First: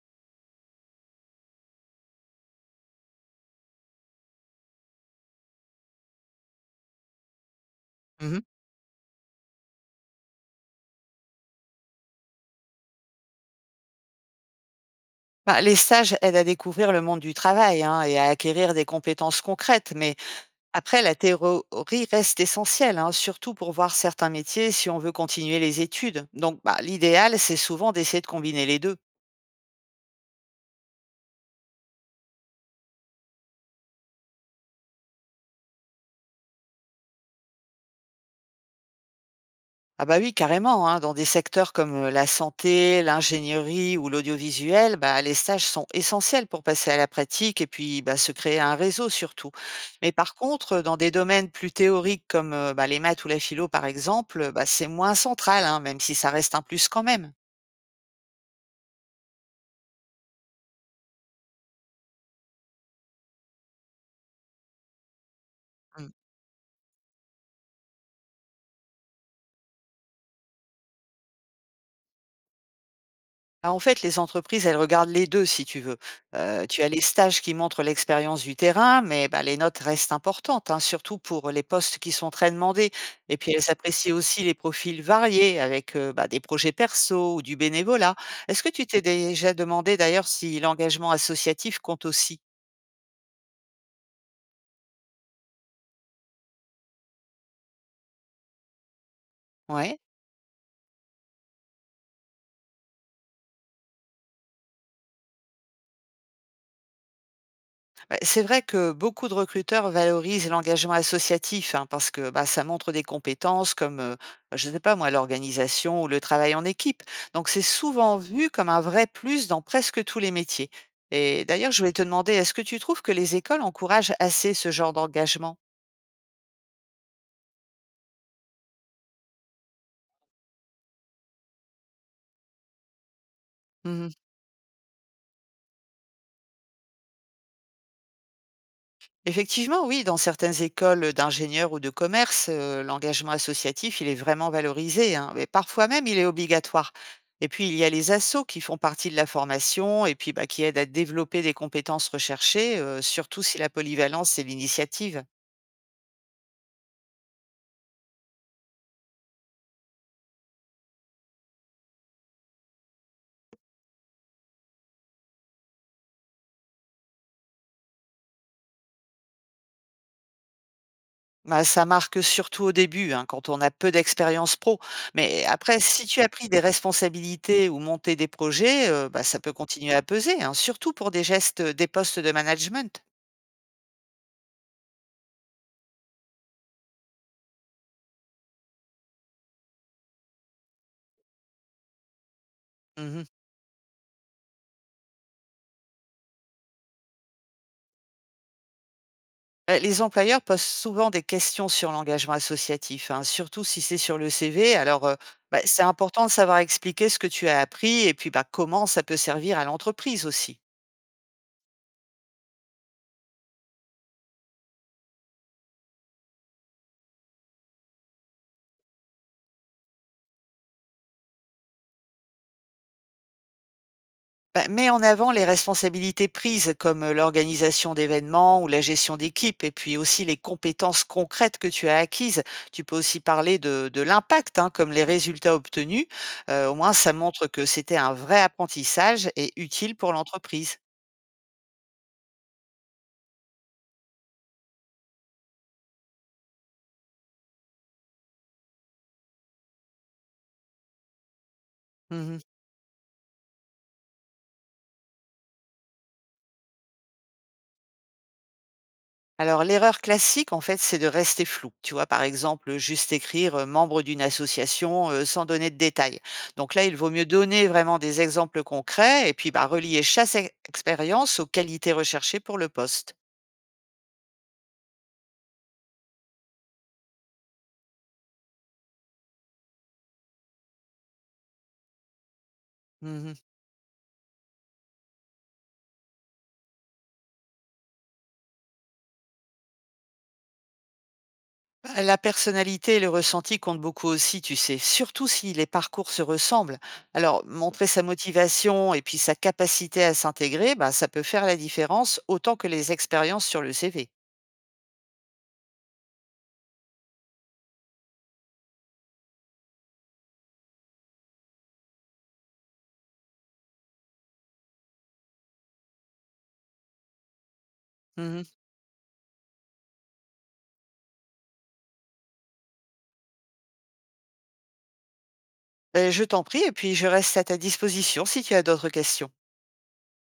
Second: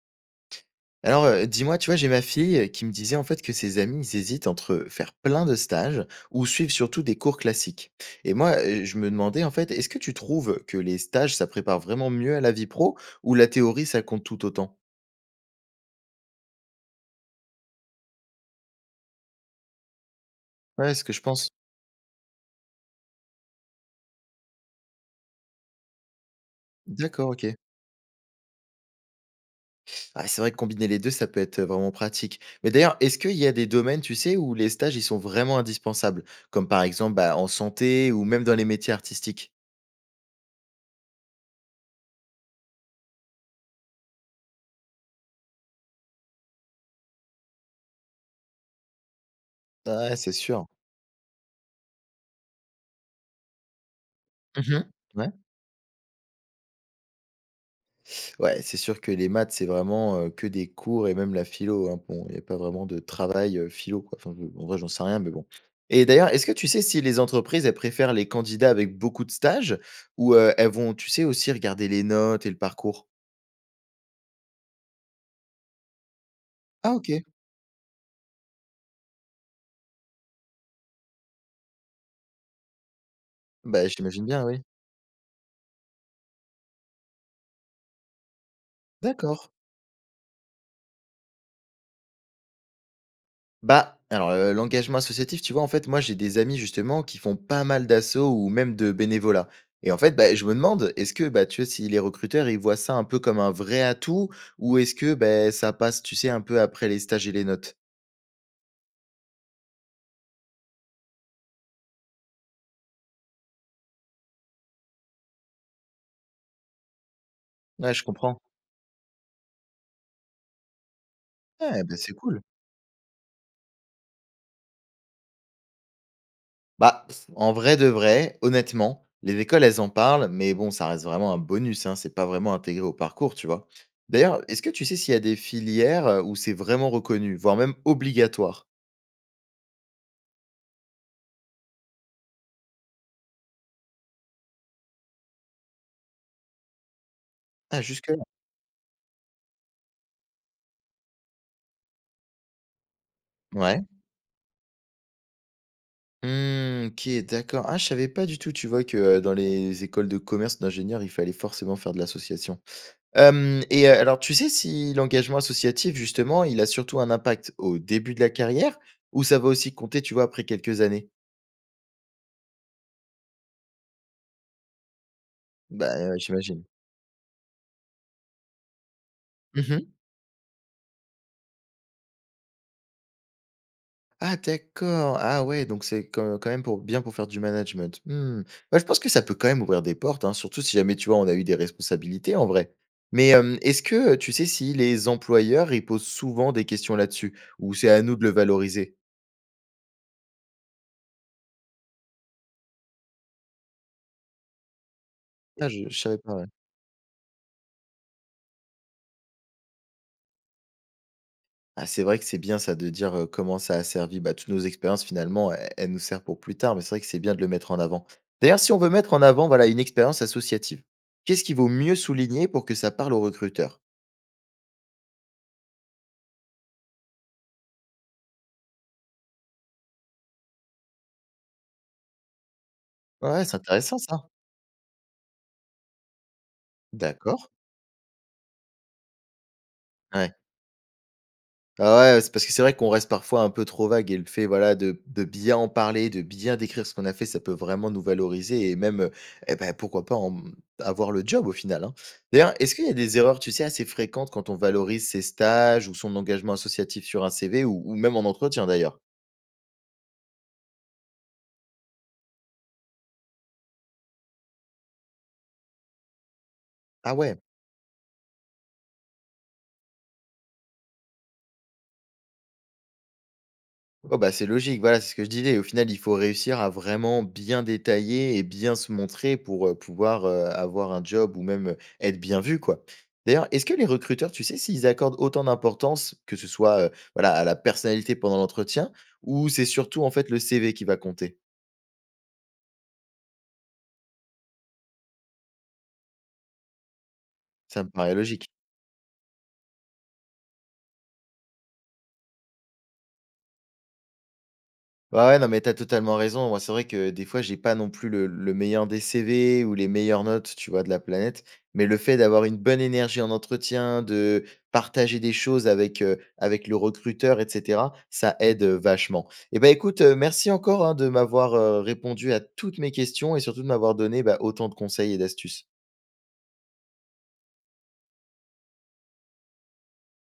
Alors, dis-moi, tu vois, j'ai ma fille, qui me disait en fait que ses amis, ils hésitent entre faire plein de stages ou suivre surtout des cours classiques. Et Mmh. moi, je me demandais en fait, est-ce que tu trouves que les stages, ça prépare vraiment mieux à la vie pro ou la théorie, ça compte tout autant? Bah, les stages aident à découvrir le monde du travail, hein, et à acquérir des compétences concrètes, mais Ouais, après, ce que la je pense. théorie reste essentielle, hein, surtout pour voir certains métiers si on veut continuer les études. Donc, bah, D'accord, l'idéal, OK. c'est souvent d'essayer de combiner les 2. Ah, c'est vrai que combiner les 2, ça peut être, vraiment pratique. Mais d'ailleurs, est-ce qu'il y a des domaines, tu sais, où les stages, ils sont vraiment indispensables? Comme par exemple, bah, en santé ou même dans les métiers artistiques? Ah bah oui, carrément, hein. Dans des secteurs comme la santé, l'ingénierie ou l'audiovisuel, bah, les stages sont essentiels pour passer à la pratique et puis bah, se créer un réseau surtout. Ah Mais ouais, c'est par sûr. contre, dans des domaines plus théoriques comme bah, les maths ou la philo par exemple, bah, Mmh. c'est moins Ouais. central, hein, même si ça reste un plus quand même. Ouais, c'est sûr que les maths, c'est vraiment, que des cours et même la philo, hein. Bon, il y a pas vraiment de travail, philo, quoi. Enfin, je en vrai, j'en sais rien, mais bon. Et d'ailleurs, est-ce que tu sais si les entreprises, elles préfèrent les candidats avec beaucoup de stages ou, elles vont, tu sais, aussi regarder les notes et le parcours? Ah, en fait, les entreprises, elles regardent les deux, si tu veux. Tu as Ah, les OK. stages qui montrent l'expérience du terrain, mais bah, les notes restent importantes, hein, surtout pour les postes qui sont très demandés. Et puis elles Bah, apprécient j'imagine aussi bien, les oui. profils variés avec, bah, des projets perso ou du bénévolat. Est-ce que tu t'es D'accord. déjà demandé d'ailleurs si l'engagement associatif compte aussi? Bah, alors, l'engagement associatif, tu vois, en fait, moi, j'ai des amis, justement, qui font pas mal d'assauts ou même de bénévolat, et Ouais. en fait, bah, je me demande, est-ce que, bah, tu vois, si les recruteurs, ils voient ça un peu comme un vrai atout ou est-ce que, bah, ça passe, tu sais, un peu après les stages et les notes? C'est vrai que beaucoup de recruteurs valorisent l'engagement associatif hein, parce que bah, ça montre des compétences comme, je ne sais pas moi, l'organisation ou le travail en équipe. Donc c'est Ouais, je souvent comprends. vu comme un vrai plus dans presque tous les métiers. Et d'ailleurs, je Ouais, voulais bah, te c'est demander, cool. est-ce que tu trouves que les écoles encouragent assez ce genre d'engagement? Bah, pff, en vrai de vrai, honnêtement, les écoles, elles en parlent, mais bon, ça reste vraiment un bonus, hein, c'est pas vraiment intégré au parcours, tu vois? D'ailleurs, est-ce que tu sais s'il y a des filières, où c'est vraiment reconnu, voire même obligatoire? Effectivement, oui, dans certaines écoles d'ingénieurs ou de commerce, l'engagement associatif, il est vraiment valorisé, hein, mais parfois même, il est obligatoire. Et puis, il Ah, y a les jusque-là. assos qui font partie de la formation et puis bah, qui aident à développer des compétences recherchées, surtout si la Ouais. polyvalence et l'initiative. Mmh, OK, d'accord. Ah, je savais pas du tout, tu vois, que, dans les écoles de commerce, d'ingénieurs, il fallait forcément faire de l'association. Hem et Alors tu sais si l'engagement associatif, justement, il a surtout un impact au début de la carrière ou ça va aussi compter, tu vois, après quelques années? Bah, ça marque surtout au début, hein, quand on a peu d'expérience pro. Mais après, Bah, si tu as pris des j'imagine. responsabilités ou monté des projets, bah, ça peut Mmh. continuer à peser, hein, surtout pour des gestes, des postes de management. Ah, d'accord! Ah ouais, donc c'est quand même pour bien pour faire du management. Mmh. Bah, je pense que ça peut quand même ouvrir des portes, hein, surtout si jamais, tu vois, on a eu des responsabilités en vrai. Mhm. Mais, est-ce que, tu sais si les employeurs, ils posent souvent des questions là-dessus? Ou c'est à nous de le valoriser? Les employeurs posent souvent des questions sur l'engagement associatif, hein, surtout si c'est sur le CV. Alors, bah, Ah, c'est je savais important de pas, ouais. savoir expliquer ce que tu as appris et puis, bah, comment ça peut servir à l'entreprise aussi. Ah, c'est vrai que c'est bien ça de dire, comment ça a servi, bah, toutes nos expériences finalement, e elles nous servent pour plus tard, mais c'est vrai que c'est bien de le mettre en avant. D'ailleurs, si on veut mettre en avant, voilà, une expérience associative, qu'est-ce qu'il vaut mieux souligner pour que ça parle aux recruteurs? Bah, mets en avant les responsabilités prises comme, l'organisation d'événements ou la gestion d'équipe et puis aussi les compétences concrètes que tu as acquises. Tu peux aussi Ouais, c'est parler de intéressant de ça. l'impact, hein, comme les résultats obtenus. Au moins ça D'accord. montre que c'était un vrai apprentissage et utile pour Ouais. l'entreprise. Ah ouais, ouais, c'est parce que c'est vrai qu'on reste parfois un peu trop vague et le fait, voilà, de bien en parler, de bien décrire ce qu'on a fait, ça peut vraiment nous valoriser et même, eh bah, pourquoi pas en avoir le job au final, hein. Mmh. D'ailleurs, est-ce qu'il y a des erreurs, tu sais, assez fréquentes quand on valorise ses stages ou son engagement associatif sur un CV ou même en entretien d'ailleurs? Alors, l'erreur classique, en fait, c'est de rester flou. Tu vois, par exemple, juste écrire membre d'une association sans donner de détails. Donc là, il vaut Ah mieux ouais. donner vraiment des exemples concrets et puis bah, relier chaque expérience aux qualités recherchées pour le poste. Oh bah, c'est logique, voilà, c'est ce que je disais. Au final, il faut réussir à vraiment bien détailler et bien se montrer pour, pouvoir, avoir un job ou même, être bien vu, quoi. Mhm. D'ailleurs, est-ce que les recruteurs, tu sais s'ils accordent autant d'importance, que ce soit, voilà, à la personnalité pendant l'entretien ou c'est surtout, en fait, le CV qui va compter? Bah, la personnalité et le ressenti comptent beaucoup aussi, tu sais, surtout si les parcours se ressemblent. Alors, Ça montrer me sa paraît logique. motivation et puis sa capacité à s'intégrer, bah, ça peut faire la différence autant que les expériences sur le CV. Ouais, ouais, non, mais t'as totalement raison. Moi, c'est vrai que des fois, j'ai pas non plus le meilleur des CV ou les meilleures notes, tu vois, de la planète. Mais le fait d'avoir une bonne énergie en entretien, de partager des choses avec, avec le recruteur, etc., ça Mhm. aide vachement. Et ben écoute, merci encore hein, de m'avoir répondu à toutes mes questions et surtout de m'avoir donné bah, autant de conseils et d'astuces. Beh, je t'en prie et puis je reste à ta disposition si tu as d'autres questions.